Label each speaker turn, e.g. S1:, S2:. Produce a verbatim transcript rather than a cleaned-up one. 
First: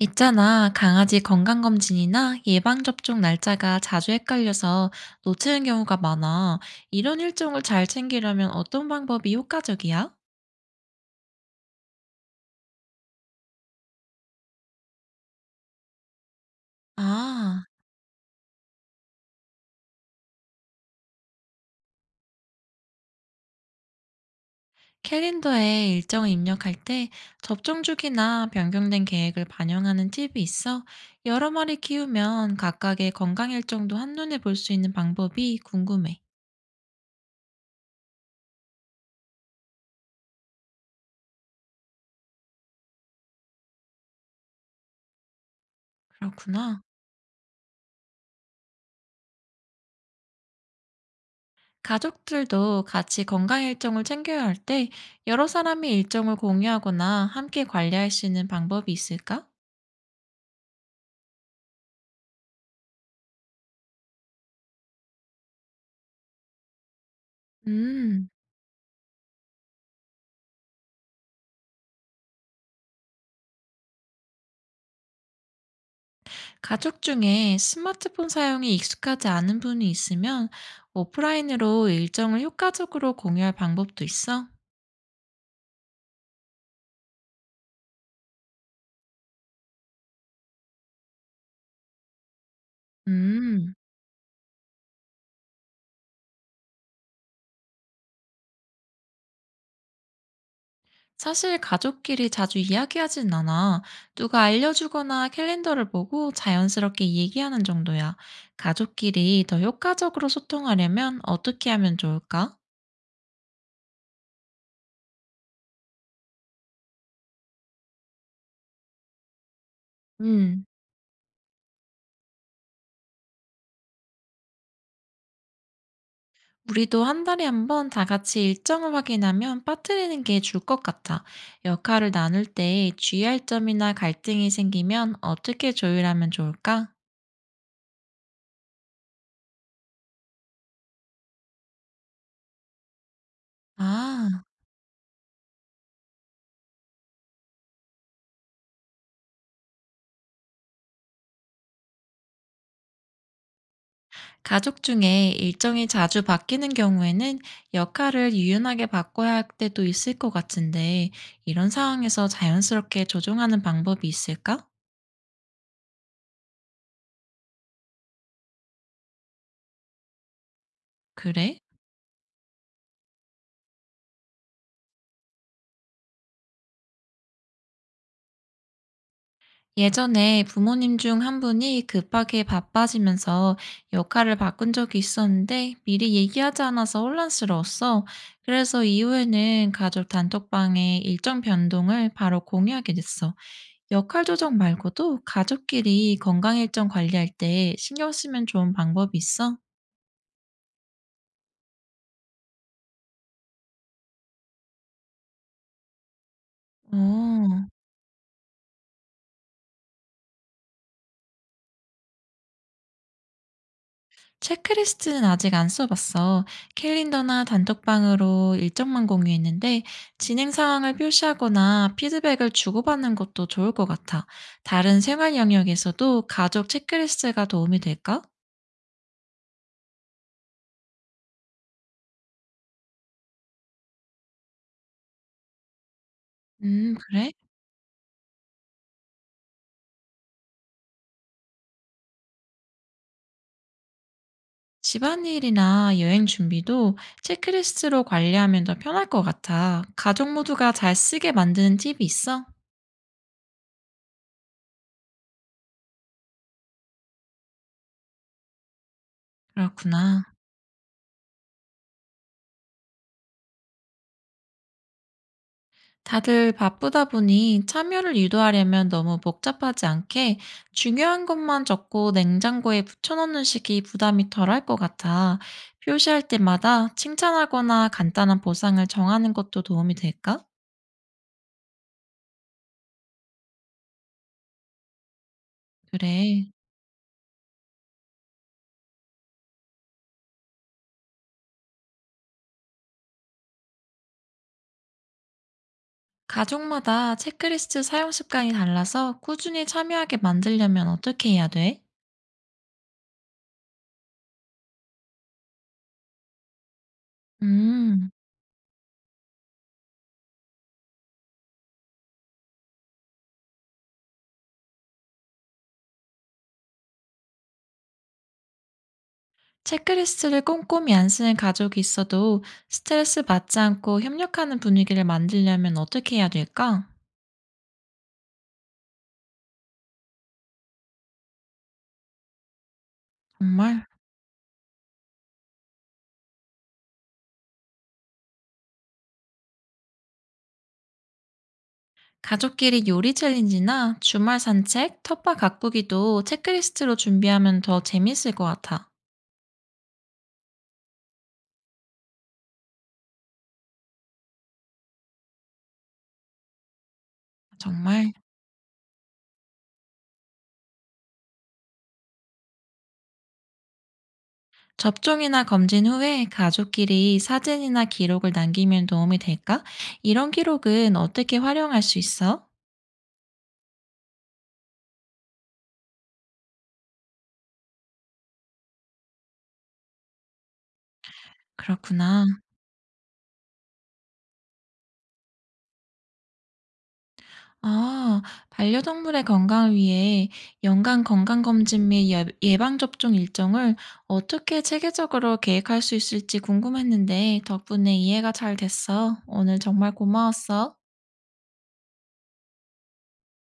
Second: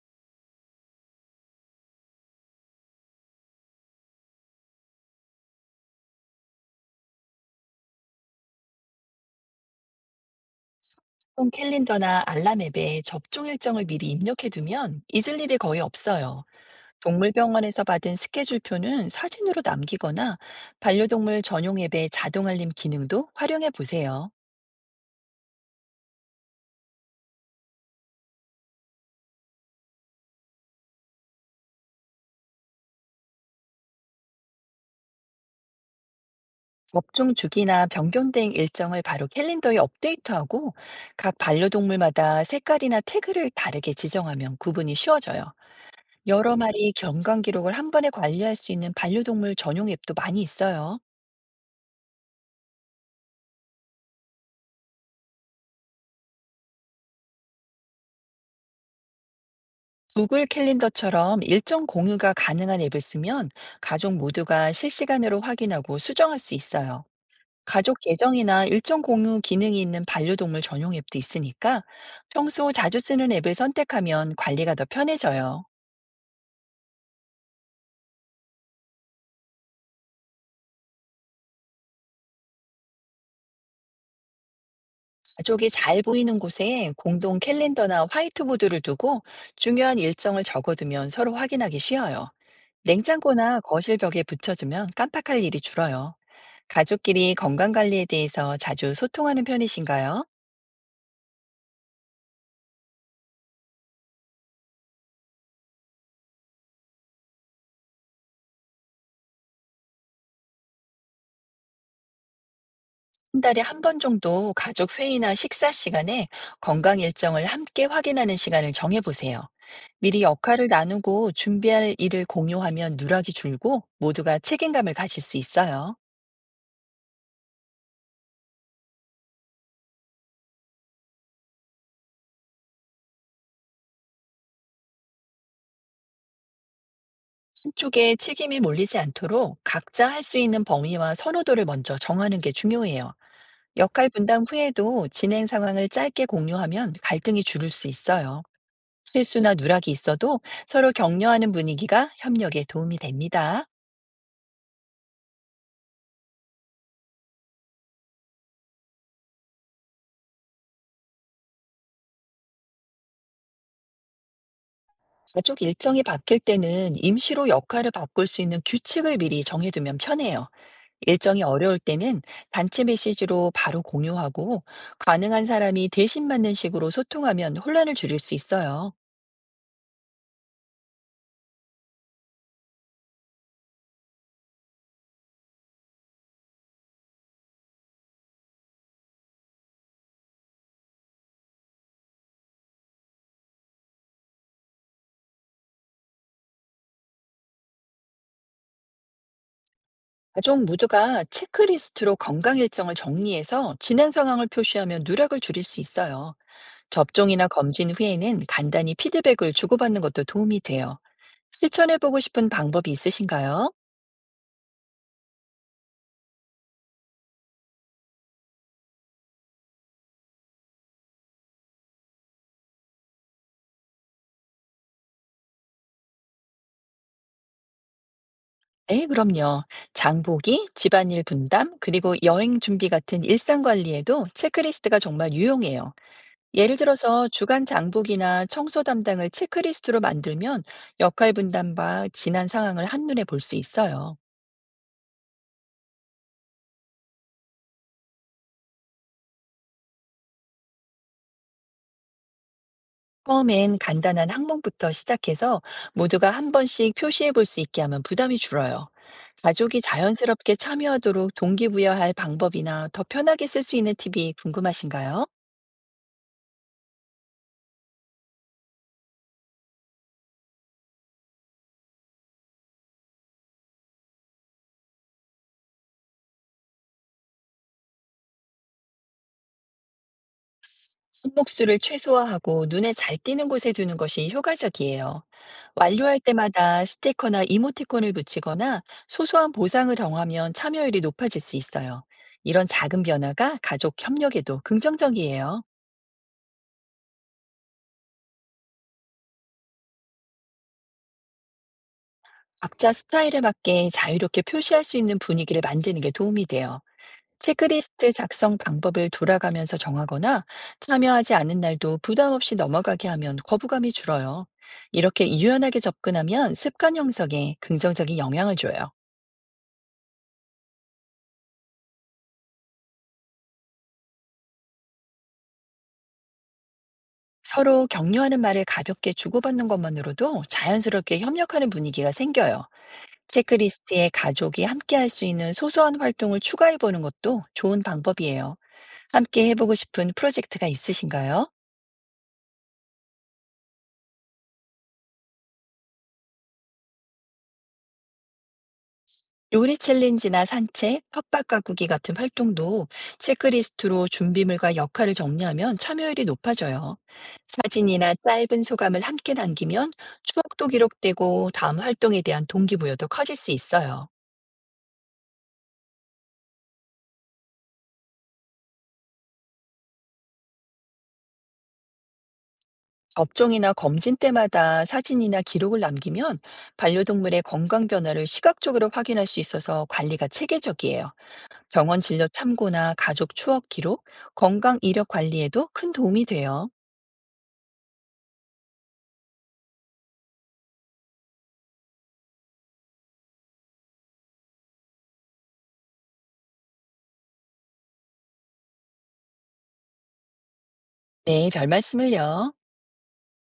S1: 있잖아, 강아지 건강검진이나 예방접종 날짜가 자주 헷갈려서 놓치는 경우가 많아. 이런 일정을 잘 챙기려면 어떤 방법이 효과적이야?
S2: 폰 캘린더나 알람 앱에 접종 일정을 미리 입력해 두면 잊을 일이 거의 없어요.
S1: 아,
S2: 동물병원에서 받은 스케줄표는 사진으로 남기거나 반려동물 전용 앱의 자동 알림 기능도 활용해 보세요.
S1: 캘린더에 일정을 입력할 때 접종 주기나 변경된 계획을 반영하는 팁이 있어? 여러 마리 키우면 각각의 건강 일정도 한눈에 볼 수 있는 방법이 궁금해.
S2: 접종 주기나 변경된 일정을 바로 캘린더에 업데이트하고, 각 반려동물마다 색깔이나 태그를 다르게 지정하면 구분이 쉬워져요. 여러
S1: 그렇구나.
S2: 마리 경강 기록을 한 번에 관리할 수 있는 반려동물 전용 앱도 많이 있어요.
S1: 가족들도 같이 건강 일정을 챙겨야 할 때 여러 사람이 일정을 공유하거나 함께 관리할 수 있는 방법이 있을까?
S2: 구글 캘린더처럼 일정 공유가 가능한 앱을 쓰면 가족 모두가 실시간으로 확인하고 수정할 수 있어요. 가족
S1: 음,
S2: 계정이나 일정 공유 기능이 있는 반려동물 전용 앱도 있으니까, 평소 자주 쓰는 앱을 선택하면 관리가 더 편해져요.
S1: 가족 중에 스마트폰 사용이 익숙하지 않은 분이 있으면 오프라인으로 일정을 효과적으로 공유할 방법도 있어?
S2: 가족이 잘 보이는 곳에 공동 캘린더나 화이트보드를 두고 중요한 일정을 적어두면 서로 확인하기 쉬워요. 냉장고나
S1: 음,
S2: 거실 벽에 붙여주면 깜빡할 일이 줄어요. 가족끼리 건강 관리에 대해서 자주 소통하는 편이신가요?
S1: 사실 가족끼리 자주 이야기하진 않아. 누가 알려주거나 캘린더를 보고 자연스럽게 얘기하는 정도야. 가족끼리 더 효과적으로 소통하려면 어떻게 하면 좋을까?
S2: 한 달에 한 번 정도 가족 회의나 식사 시간에 건강 일정을 함께 확인하는 시간을 정해 보세요. 미리
S1: 음,
S2: 역할을 나누고 준비할 일을 공유하면 누락이 줄고 모두가 책임감을 가질 수 있어요.
S1: 우리도 한 달에 한 번 다 같이 일정을 확인하면 빠뜨리는 게 줄 것 같아. 역할을 나눌 때 주의할 점이나 갈등이 생기면 어떻게 조율하면 좋을까?
S2: 한쪽에 책임이 몰리지 않도록 각자 할 수 있는 범위와 선호도를 먼저 정하는 게 중요해요. 역할 분담
S1: 아,
S2: 후에도 진행 상황을 짧게 공유하면 갈등이 줄을 수 있어요. 실수나 누락이 있어도 서로 격려하는 분위기가 협력에 도움이 됩니다.
S1: 가족 중에 일정이 자주 바뀌는 경우에는 역할을 유연하게 바꿔야 할 때도 있을 것 같은데, 이런 상황에서 자연스럽게 조정하는 방법이 있을까?
S2: 가족 일정이 바뀔 때는 임시로 역할을 바꿀 수 있는 규칙을 미리 정해두면 편해요. 일정이
S1: 그래?
S2: 어려울 때는 단체 메시지로 바로 공유하고, 가능한 사람이 대신 맞는 식으로 소통하면 혼란을 줄일 수 있어요.
S1: 예전에 부모님 중 한 분이 급하게 바빠지면서 역할을 바꾼 적이 있었는데 미리 얘기하지 않아서 혼란스러웠어. 그래서 이후에는 가족 단톡방에 일정 변동을 바로 공유하게 됐어. 역할 조정 말고도 가족끼리 건강 일정 관리할 때 신경 쓰면 좋은 방법이 있어?
S2: 가족 모두가 체크리스트로 건강 일정을 정리해서 진행 상황을 표시하면 누락을 줄일 수 있어요. 접종이나
S1: 어.
S2: 검진 후에는 간단히 피드백을 주고받는 것도 도움이 돼요. 실천해보고 싶은 방법이 있으신가요?
S1: 체크리스트는 아직 안 써봤어. 캘린더나 단톡방으로 일정만 공유했는데 진행 상황을 표시하거나 피드백을 주고받는 것도 좋을 것 같아. 다른 생활 영역에서도 가족 체크리스트가 도움이 될까?
S2: 네, 그럼요. 장보기, 집안일 분담, 그리고 여행 준비 같은 일상 관리에도 체크리스트가 정말 유용해요. 예를
S1: 음,
S2: 들어서
S1: 그래?
S2: 주간 장보기나 청소 담당을 체크리스트로 만들면 역할 분담과 지난 상황을 한눈에 볼 수 있어요.
S1: 집안일이나 여행 준비도 체크리스트로 관리하면 더 편할 것 같아. 가족 모두가 잘 쓰게 만드는 팁이 있어?
S2: 처음엔 간단한 항목부터 시작해서 모두가 한 번씩 표시해 볼 수 있게 하면 부담이 줄어요. 가족이
S1: 그렇구나.
S2: 자연스럽게 참여하도록 동기부여할 방법이나 더 편하게 쓸 수 있는 팁이 궁금하신가요?
S1: 다들 바쁘다 보니 참여를 유도하려면 너무 복잡하지 않게 중요한 것만 적고 냉장고에 붙여놓는 식이 부담이 덜할 것 같아. 표시할 때마다 칭찬하거나 간단한 보상을 정하는 것도 도움이 될까?
S2: 손목수를 최소화하고 눈에 잘 띄는 곳에 두는 것이 효과적이에요. 완료할
S1: 그래.
S2: 때마다 스티커나 이모티콘을 붙이거나 소소한 보상을 정하면 참여율이 높아질 수 있어요. 이런 작은 변화가 가족 협력에도 긍정적이에요.
S1: 가족마다 체크리스트 사용 습관이 달라서 꾸준히 참여하게 만들려면 어떻게 해야 돼?
S2: 각자 스타일에 맞게 자유롭게 표시할 수 있는 분위기를 만드는 게 도움이 돼요.
S1: 음,
S2: 체크리스트 작성 방법을 돌아가면서 정하거나, 참여하지 않은 날도 부담 없이 넘어가게 하면 거부감이 줄어요. 이렇게 유연하게 접근하면 습관 형성에 긍정적인 영향을 줘요.
S1: 체크리스트를 꼼꼼히 안 쓰는 가족이 있어도 스트레스 받지 않고 협력하는 분위기를 만들려면 어떻게 해야 될까?
S2: 서로 격려하는 말을 가볍게 주고받는 것만으로도 자연스럽게 협력하는 분위기가 생겨요.
S1: 정말?
S2: 체크리스트에 가족이 함께 할 수 있는 소소한 활동을 추가해보는 것도 좋은 방법이에요. 함께 해보고 싶은 프로젝트가 있으신가요?
S1: 가족끼리 요리 챌린지나 주말 산책, 텃밭 가꾸기도 체크리스트로 준비하면 더 재밌을 것 같아.
S2: 요리 챌린지나 산책, 텃밭 가꾸기 같은 활동도 체크리스트로 준비물과 역할을 정리하면 참여율이 높아져요.
S1: 정말?
S2: 사진이나 짧은 소감을 함께 남기면 추억도 기록되고 다음 활동에 대한 동기부여도 커질 수 있어요.
S1: 접종이나 검진 후에 가족끼리 사진이나 기록을 남기면 도움이 될까? 이런 기록은 어떻게 활용할 수 있어?
S2: 접종이나 검진 때마다 사진이나 기록을 남기면 반려동물의 건강 변화를 시각적으로 확인할 수 있어서 관리가 체계적이에요. 병원
S1: 그렇구나.
S2: 진료 참고나 가족 추억 기록, 건강 이력 관리에도 큰 도움이 돼요.
S1: 아, 반려동물의 건강을 위해 연간 건강검진 및 예- 예방접종 일정을 어떻게 체계적으로 계획할 수 있을지 궁금했는데 덕분에 이해가 잘 됐어. 오늘 정말 고마웠어.
S2: 네, 별 말씀을요.